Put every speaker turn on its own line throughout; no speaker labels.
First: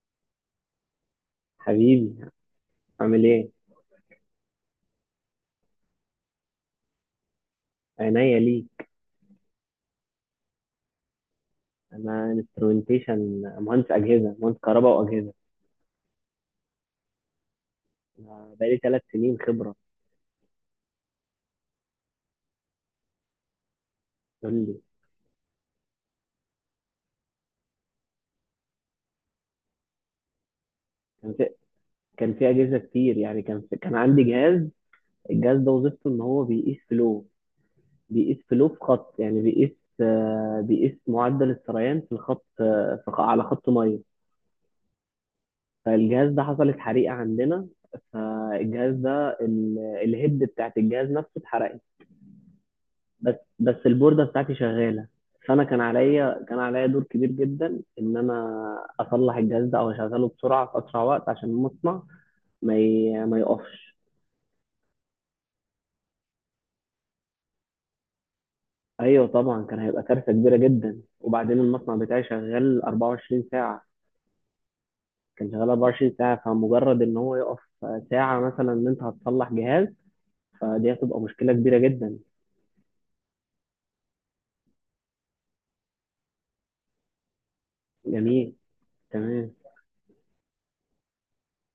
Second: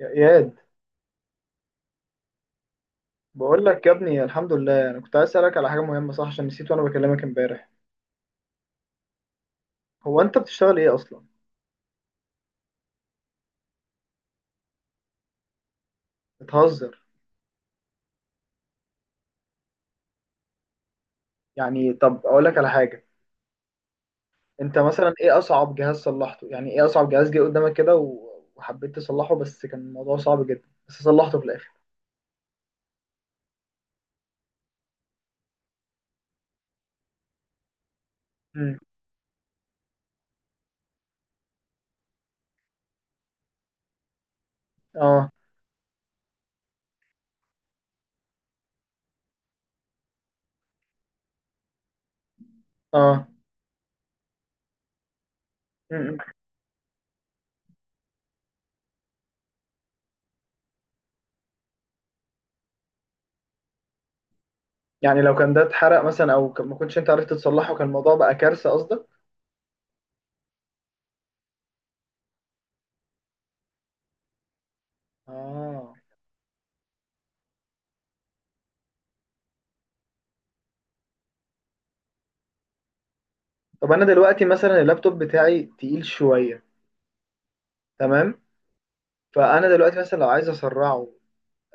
يا اياد،
حبيبي، عامل ايه؟
بقول لك يا ابني الحمد لله، انا كنت عايز اسالك على حاجه مهمه صح، عشان نسيت وانا بكلمك امبارح.
عينيا ليك.
هو انت بتشتغل ايه اصلا؟
انا انسترومنتيشن، مهندس اجهزه، مهندس كهرباء واجهزه.
بتهزر؟
انا بقالي 3 سنين خبره.
يعني طب اقول لك على حاجه.
قول
انت
لي.
مثلا ايه اصعب جهاز صلحته؟ يعني ايه اصعب جهاز جه قدامك كده و- وحبيت تصلحه بس كان الموضوع صعب جدا بس
كان
صلحته في
في
الاخر؟
اجهزه كتير، يعني كان عندي جهاز. الجهاز ده وظيفته ان هو بيقيس فلو، بيقيس فلو في
امم
خط، يعني بيقيس، بيقيس معدل السريان في الخط، على خط ميه.
اه.
فالجهاز ده حصلت حريقه عندنا. فالجهاز ده الهيد بتاعت الجهاز نفسه اتحرق،
اه.
بس البوردة بتاعتي شغالة. فأنا كان
امم
عليا كان عليا دور كبير جدا إن أنا أصلح الجهاز ده أو أشغله بسرعة في أسرع وقت، عشان المصنع ما يقفش.
يعني لو كان ده اتحرق مثلا او ما كنتش انت عرفت تصلحه كان الموضوع بقى كارثه قصدك؟
أيوه طبعا، كان هيبقى كارثة كبيرة جدا، وبعدين المصنع بتاعي شغال 24 ساعة. كان شغال
اه.
24 ساعة، فمجرد إن هو يقف ساعة مثلا، إن أنت هتصلح جهاز، فدي هتبقى مشكلة كبيرة جدا.
طب انا دلوقتي مثلا اللابتوب بتاعي تقيل شويه، تمام؟
جميل. تمام.
فانا دلوقتي مثلا لو عايز اسرعه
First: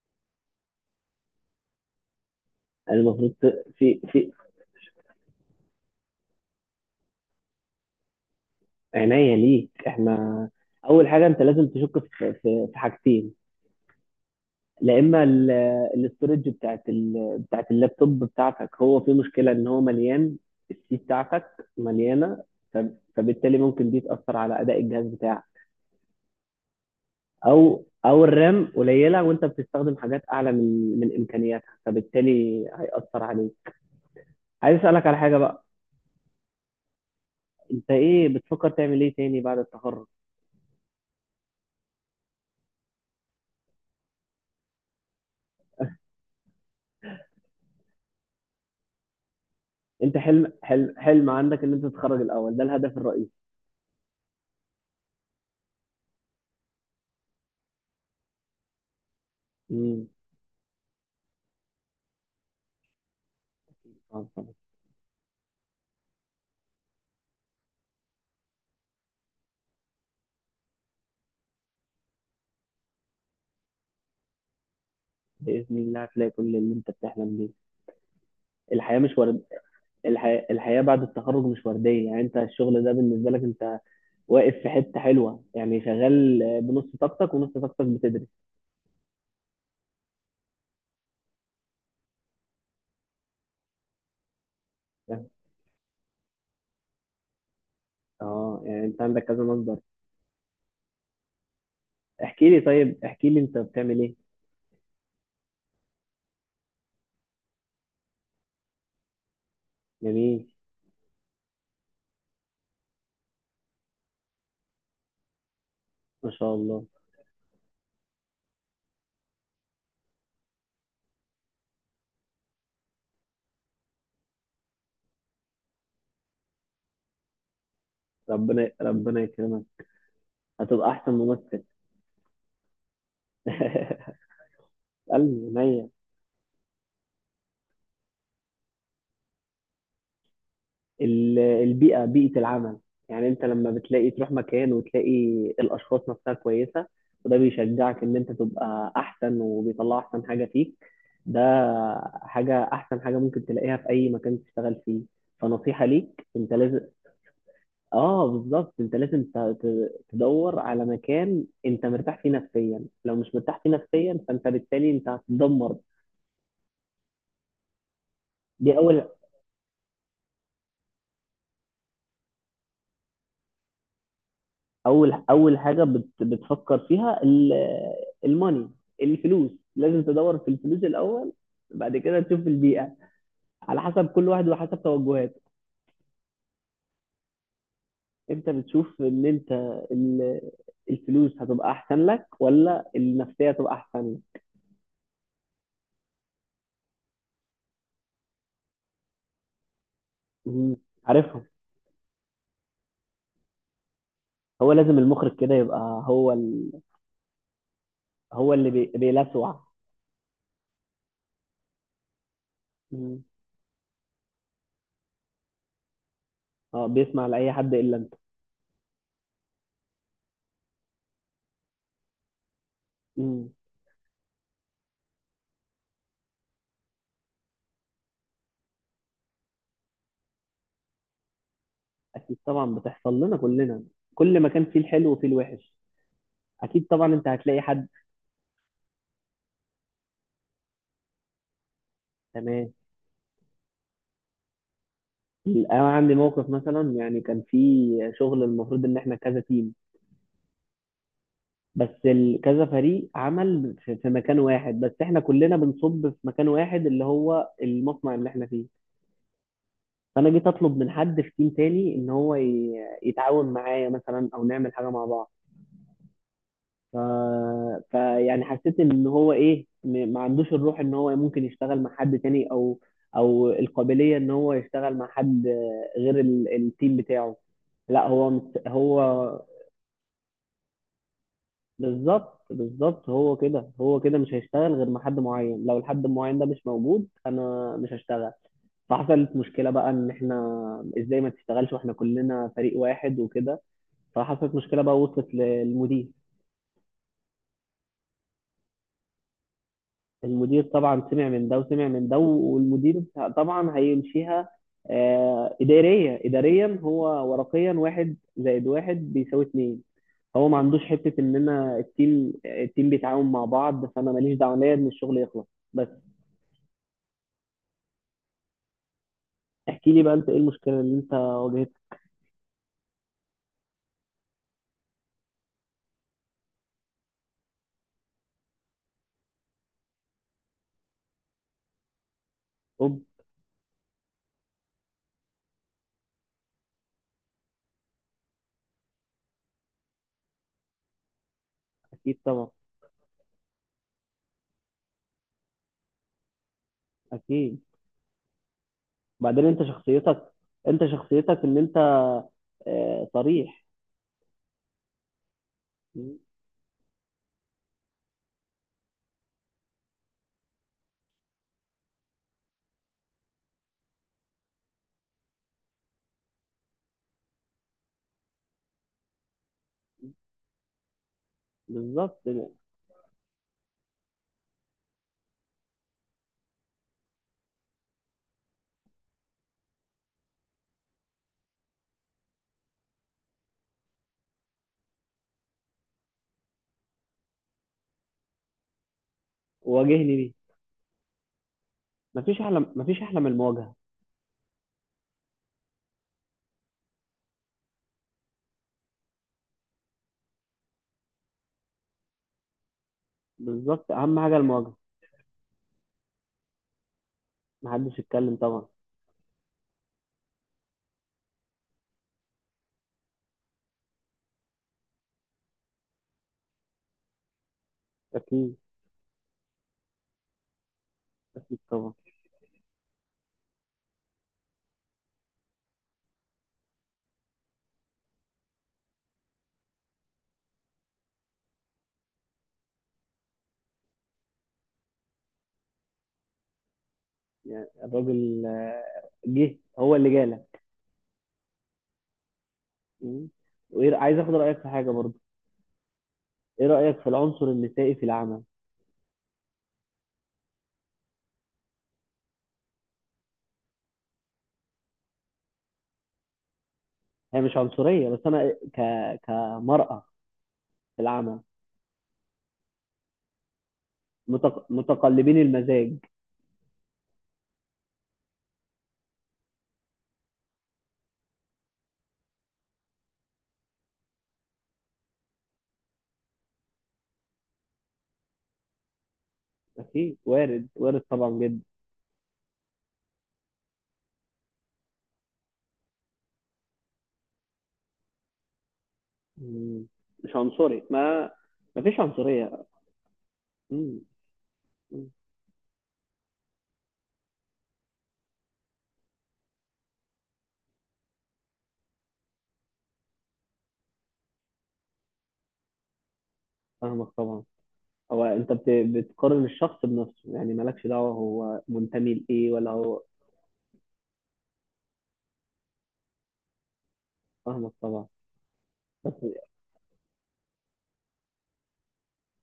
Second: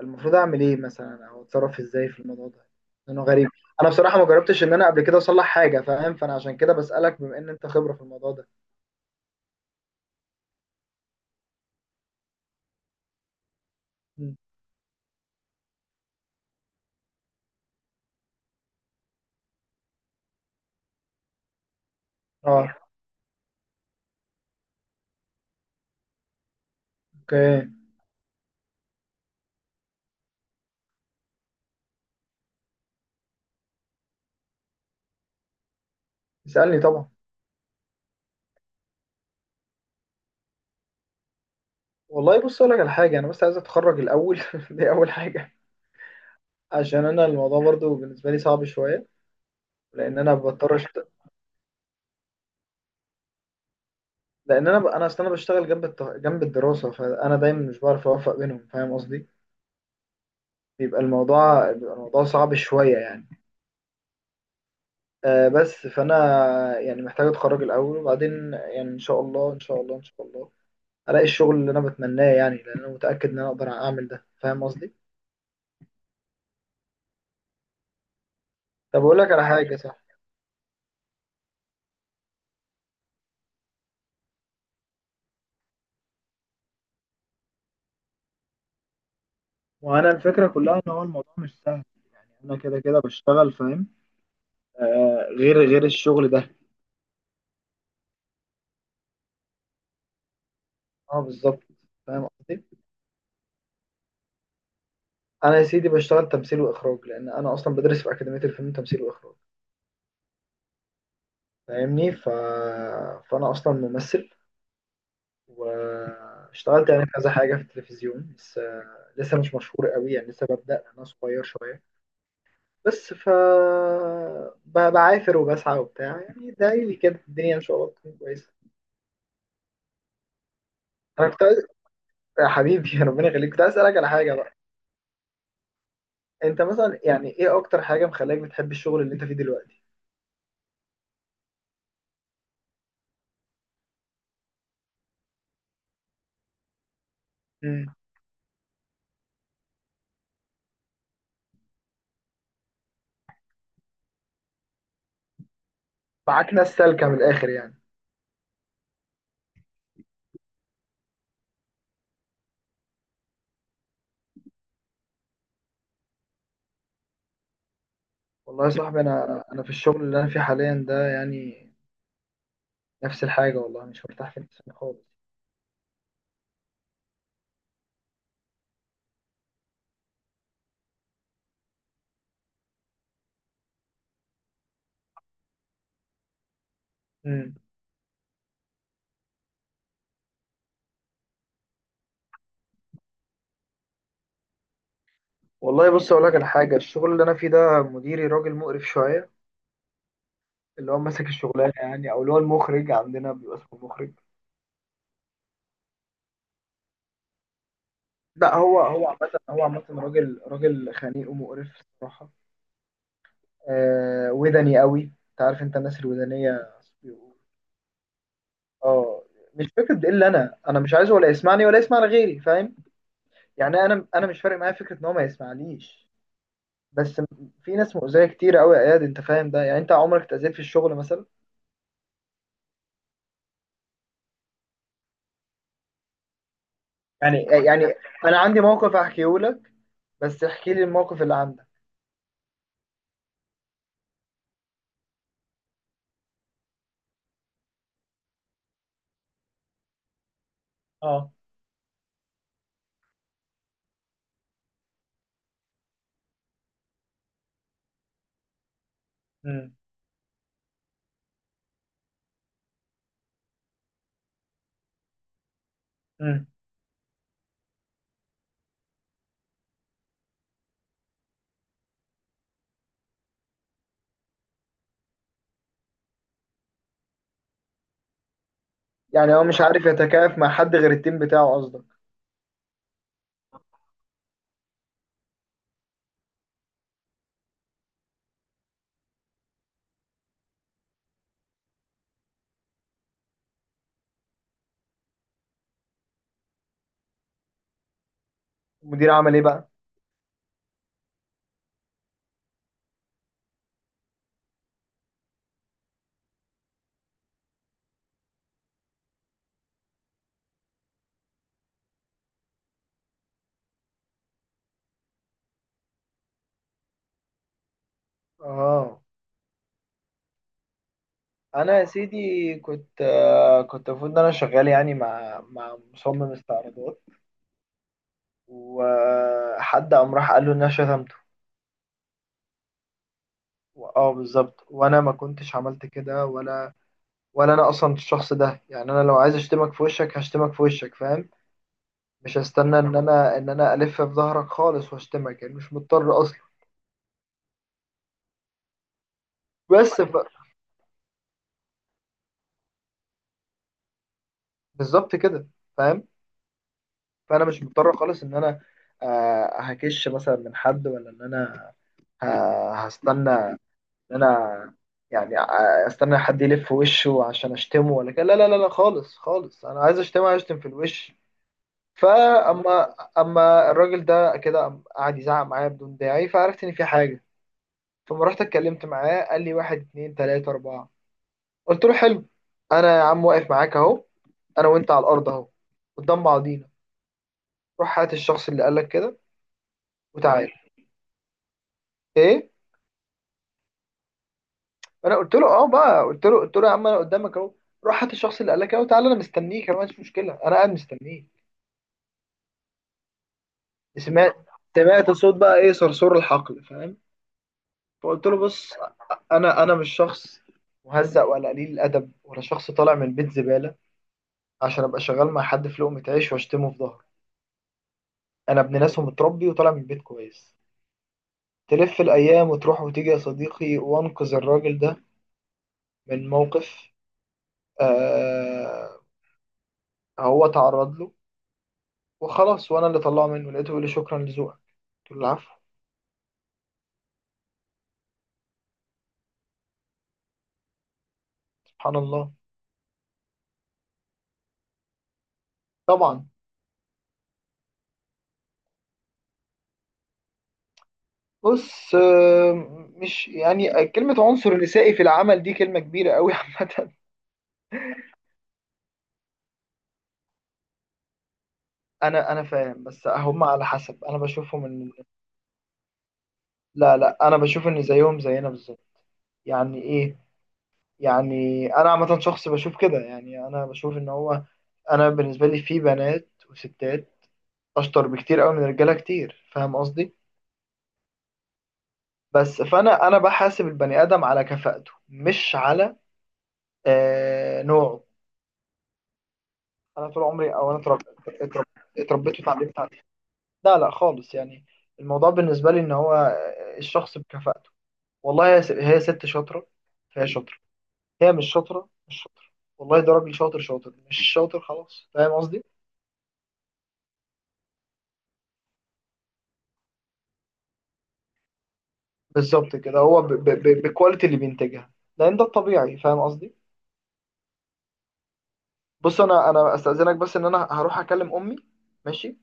المفروض اعمل ايه مثلا او اتصرف ازاي في الموضوع ده؟ لانه
المفروض
غريب. انا
في
بصراحه ما
في
جربتش ان انا قبل كده اصلح حاجه، فاهم؟ فانا عشان كده بسالك بما ان انت خبره في الموضوع ده.
عناية ليك. إحنا أول حاجة أنت لازم تشك في في حاجتين.
مم.
لا اما ال- الاستورج بتاعت اللابتوب بتاعتك، هو في مشكله ان هو مليان، السي بتاعتك مليانه. ف...
اه.
فبالتالي ممكن دي تاثر على اداء الجهاز بتاعك،
اوكي.
او الرام قليله وانت بتستخدم حاجات اعلى من امكانياتها، فبالتالي هياثر عليك. عايز اسالك على حاجه بقى،
اسالني طبعا.
انت ايه بتفكر تعمل ايه تاني بعد التخرج؟
والله بص اقول لك على حاجه، انا بس عايز اتخرج الاول دي اول حاجه، عشان انا الموضوع برضو بالنسبه لي صعب شويه.
انت
لان انا
حلم
بضطر
حلم
أشت...
حلم عندك ان انت تتخرج الاول، ده الهدف الرئيسي.
لان انا ب... انا اصل انا بشتغل جنب جنب الدراسه، فانا دايما مش بعرف اوفق بينهم، فاهم قصدي؟
امم.
بيبقى الموضوع صعب شويه يعني.
طبعاً، طبعاً.
بس فانا يعني محتاج اتخرج الاول وبعدين يعني ان شاء الله، ان شاء الله الاقي الشغل اللي انا بتمناه، يعني لان انا متاكد ان انا اقدر اعمل ده، فاهم قصدي؟
باذن الله هتلاقي كل اللي انت بتحلم بيه. الحياه
طب
مش
اقول لك
ورد،
على حاجه صح.
الحياة الحياة بعد التخرج مش وردية، يعني انت الشغل ده بالنسبة لك انت واقف في حتة حلوة، يعني شغال بنص طاقتك ونص طاقتك بتدرس.
وانا الفكره كلها ان هو الموضوع مش سهل. يعني انا كده كده بشتغل، فاهم؟ آه،
فاهم؟
غير الشغل ده.
اه يعني انت عندك كذا مصدر.
اه بالظبط. فاهم
احكي لي،
قصدي.
طيب احكي لي انت بتعمل ايه.
انا يا سيدي بشتغل تمثيل واخراج، لان انا اصلا بدرس في اكاديميه الفيلم تمثيل واخراج.
جميل.
فاهمني ف... فانا اصلا ممثل،
ما شاء الله.
واشتغلت يعني في كذا حاجة في التلفزيون، بس لسه مش مشهور قوي، يعني لسه ببدأ، أنا صغير شوية. بس ف بعافر وبسعى وبتاع يعني دايلي كده، الدنيا إن شاء الله تكون كويسة.
ربنا ربنا يكرمك، هتبقى احسن
أنا كنت
ممثل.
عايز، يا حبيبي ربنا يخليك، كنت عايز أسألك على حاجة بقى.
قلبي، عينيا.
أنت مثلا يعني إيه أكتر حاجة مخليك بتحب الشغل اللي أنت فيه دلوقتي؟
البيئة، بيئة العمل. يعني انت لما بتلاقي تروح مكان وتلاقي الاشخاص نفسها كويسة، وده
امم
بيشجعك ان انت تبقى احسن وبيطلع احسن حاجة فيك. ده حاجة، احسن حاجة ممكن تلاقيها في اي مكان تشتغل فيه. فنصيحة ليك، انت
معاك ناس
لازم.
سالكة من الآخر يعني؟
اه بالظبط، انت لازم تدور على مكان انت مرتاح فيه نفسيا، لو مش مرتاح فيه نفسيا، فانت بالتالي انت هتتدمر.
والله يا
دي
صاحبي
اول،
أنا في الشغل اللي أنا فيه حاليا ده يعني نفس الحاجة، والله مش مرتاح فيه خالص.
اول حاجه بتفكر فيها، الماني، الفلوس. لازم تدور في الفلوس الاول، بعد كده تشوف البيئه، على حسب كل واحد وحسب توجهاته.
امم
انت بتشوف ان انت ال- الفلوس هتبقى احسن لك ولا النفسيه هتبقى احسن لك.
والله بص اقول لك على حاجه، الشغل اللي انا فيه ده مديري راجل مقرف شويه.
مم.
اللي هو ماسك
عارفهم.
الشغلانه يعني، او اللي هو المخرج عندنا بيبقى اسمه المخرج.
هو لازم المخرج كده يبقى هو ال... هو
لا،
اللي
هو
بي...
هو عامه هو
بيلسوع.
عامه راجل خنيق ومقرف الصراحه.
مم.
آه ودني قوي. انت عارف انت الناس الودانيه
اه، بيسمع
بيبقوا-
لاي حد الا انت.
اه. مش فكره ده، الا انا، انا مش عايزه ولا يسمعني ولا يسمع لغيري، فاهم؟
مم.
يعني انا مش فارق معايا فكره ان هو ما يسمعنيش. بس في ناس مؤذيه كتير قوي يا اياد، انت فاهم ده؟ يعني انت عمرك اتاذيت في الشغل مثلا؟
اكيد طبعا، بتحصل لنا كلنا، كل ما كان فيه الحلو وفيه الوحش، اكيد طبعا انت
يعني
هتلاقي
يعني
حد.
انا عندي موقف احكيه لك، بس احكي لي الموقف اللي عندك.
تمام. انا عندي موقف مثلا، يعني كان في شغل، المفروض ان احنا كذا تيم،
اه.
كذا فريق عمل في مكان واحد، بس احنا كلنا بنصب في مكان واحد اللي هو المصنع اللي احنا فيه.
امم
فانا جيت اطلب من حد في تيم تاني ان هو يتعاون معايا مثلا، او نعمل حاجه مع بعض.
امم
ف... فيعني حسيت ان هو ايه، ما عندوش الروح ان هو ممكن يشتغل مع حد تاني، او القابليه ان هو يشتغل مع حد غير التيم بتاعه. لا هو مت... هو
يعني هو مش عارف يتكيف مع حد غير التيم بتاعه قصدك؟
بالظبط، هو كده، هو كده مش هيشتغل غير مع حد معين، لو الحد المعين ده مش موجود انا مش هشتغل. فحصلت مشكله بقى، ان احنا ازاي ما تشتغلش واحنا كلنا فريق واحد وكده. فحصلت مشكله بقى وصلت للمدير.
المدير عمل ايه بقى؟
المدير طبعا سمع من ده وسمع من ده، والمدير طبعا هيمشيها. إدارية، إداريا هو ورقيا 1+1 بيساوي 2. هو ما عندوش حتة إن أنا التيم، بيتعاون مع بعض، فأنا ماليش دعوة ليا إن الشغل يخلص بس.
اه.
احكي لي بقى، أنت إيه المشكلة اللي أنت واجهتها؟
انا يا سيدي كنت، كنت المفروض ان انا شغال يعني مع مصمم استعراضات، وحد قام راح قال له ان انا شتمته.
أوب.
اه بالظبط، وانا ما كنتش عملت كده، ولا انا اصلا الشخص ده. يعني انا لو عايز اشتمك في وشك هشتمك في وشك، فاهم؟
أكيد
مش
طبعا.
هستنى ان انا الف في ظهرك خالص واشتمك، يعني مش مضطر اصلا.
أكيد. بعدين أنت
بس ف...
شخصيتك، أنت شخصيتك إن أنت، صريح.
بالظبط كده. فاهم.
م-
فانا مش مضطر خالص ان انا، هكش مثلا من حد، ولا ان انا هستنى ان انا، يعني استنى حد يلف وشه عشان اشتمه ولا كده. لا لا لا لا، خالص خالص، انا عايز اشتمه هشتم في الوش.
بالظبط.
اما الراجل ده كده قام قعد يزعق معايا بدون داعي، فعرفت ان في حاجه. فما رحت اتكلمت معاه قال لي واحد اتنين تلاته اربعه. قلت له حلو، انا يا عم واقف معاك اهو، انا وانت على الارض اهو، قدام بعضينا. روح هات الشخص اللي قال لك كده
واجهني بيه.
وتعالى. ايه.
مفيش أحلى من المواجهة.
انا قلت له اه بقى، قلت له يا عم انا قدامك اهو، روح هات الشخص اللي قال لك كده وتعالى، انا مستنيك، انا ما عنديش مشكله، انا قاعد مستنيك.
بالظبط، أهم
سمعت؟
حاجة المواجهة.
سمعت صوت بقى ايه؟ صرصور الحقل، فاهم؟
محدش
فقلت
اتكلم
له
طبعا.
بص، انا مش شخص مهزأ ولا قليل الادب ولا شخص طالع من البيت زباله، عشان ابقى شغال مع حد في لقمه عيش واشتمه في ظهره.
اكيد،
انا ابن ناس ومتربي وطالع من البيت كويس.
اكيد طبعا.
تلف الايام وتروح وتيجي يا صديقي، وانقذ الراجل ده من موقف، آه، هو تعرض له، وخلاص، وانا اللي طلعه منه، لقيته بيقول لي شكرا لذوقك. قلت له العفو.
يعني الراجل، جه هو اللي جالك.
سبحان الله.
مم. وايه، عايز اخد رايك في حاجه برضه.
طبعا.
ايه رايك في العنصر النسائي في العمل؟
بص مش يعني كلمة عنصر نسائي في العمل دي كلمة كبيرة قوي عامة.
هي مش عنصريه، بس انا كمراه في العمل
انا فاهم، بس هم على حسب، انا بشوفهم ان،
متقلبين المزاج.
لا لا، انا بشوف ان زيهم زينا بالظبط. يعني ايه؟ يعني انا عامة شخص بشوف كده، يعني انا بشوف ان هو، انا بالنسبة لي في بنات وستات اشطر بكتير قوي من رجالة كتير، فاهم قصدي؟
اكيد وارد، وارد طبعا، جدا.
فانا بحاسب البني ادم على كفاءته مش على آه نوعه.
مم.
انا طول
مش
عمري، او انا
عنصري،
اترب-
ما فيش
اتربيت
عنصريه.
وتعلمت عليه. لا لا
مم.
خالص يعني.
مم.
الموضوع بالنسبه لي ان هو، الشخص بكفاءته. والله هي ست شاطره، فهي شاطره. هي مش شاطره، مش شاطره. والله ده راجل شاطر، شاطر. مش شاطر خلاص، فاهم قصدي؟
فاهمك طبعا. هو انت بتقارن الشخص بنفسه، يعني مالكش دعوه هو منتمي لايه ولا
بالظبط كده،
هو.
هو بالكواليتي اللي بينتجها، لان ده الطبيعي، فاهم قصدي؟
فاهمك طبعا. بس
بص انا، استاذنك بس ان انا هروح اكلم امي. ماشي.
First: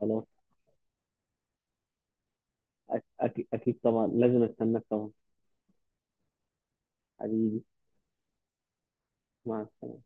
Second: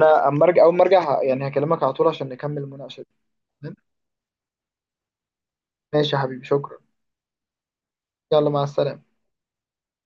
خلاص،
اما ارجع، اول ما ارجع يعني هكلمك على طول عشان نكمل المناقشه دي. تمام؟
أكيد طبعا، لازم أستناك طبعا.
ماشي يا حبيبي، شكرا.
حبيبي.
يلا مع السلامه.
مع السلامة.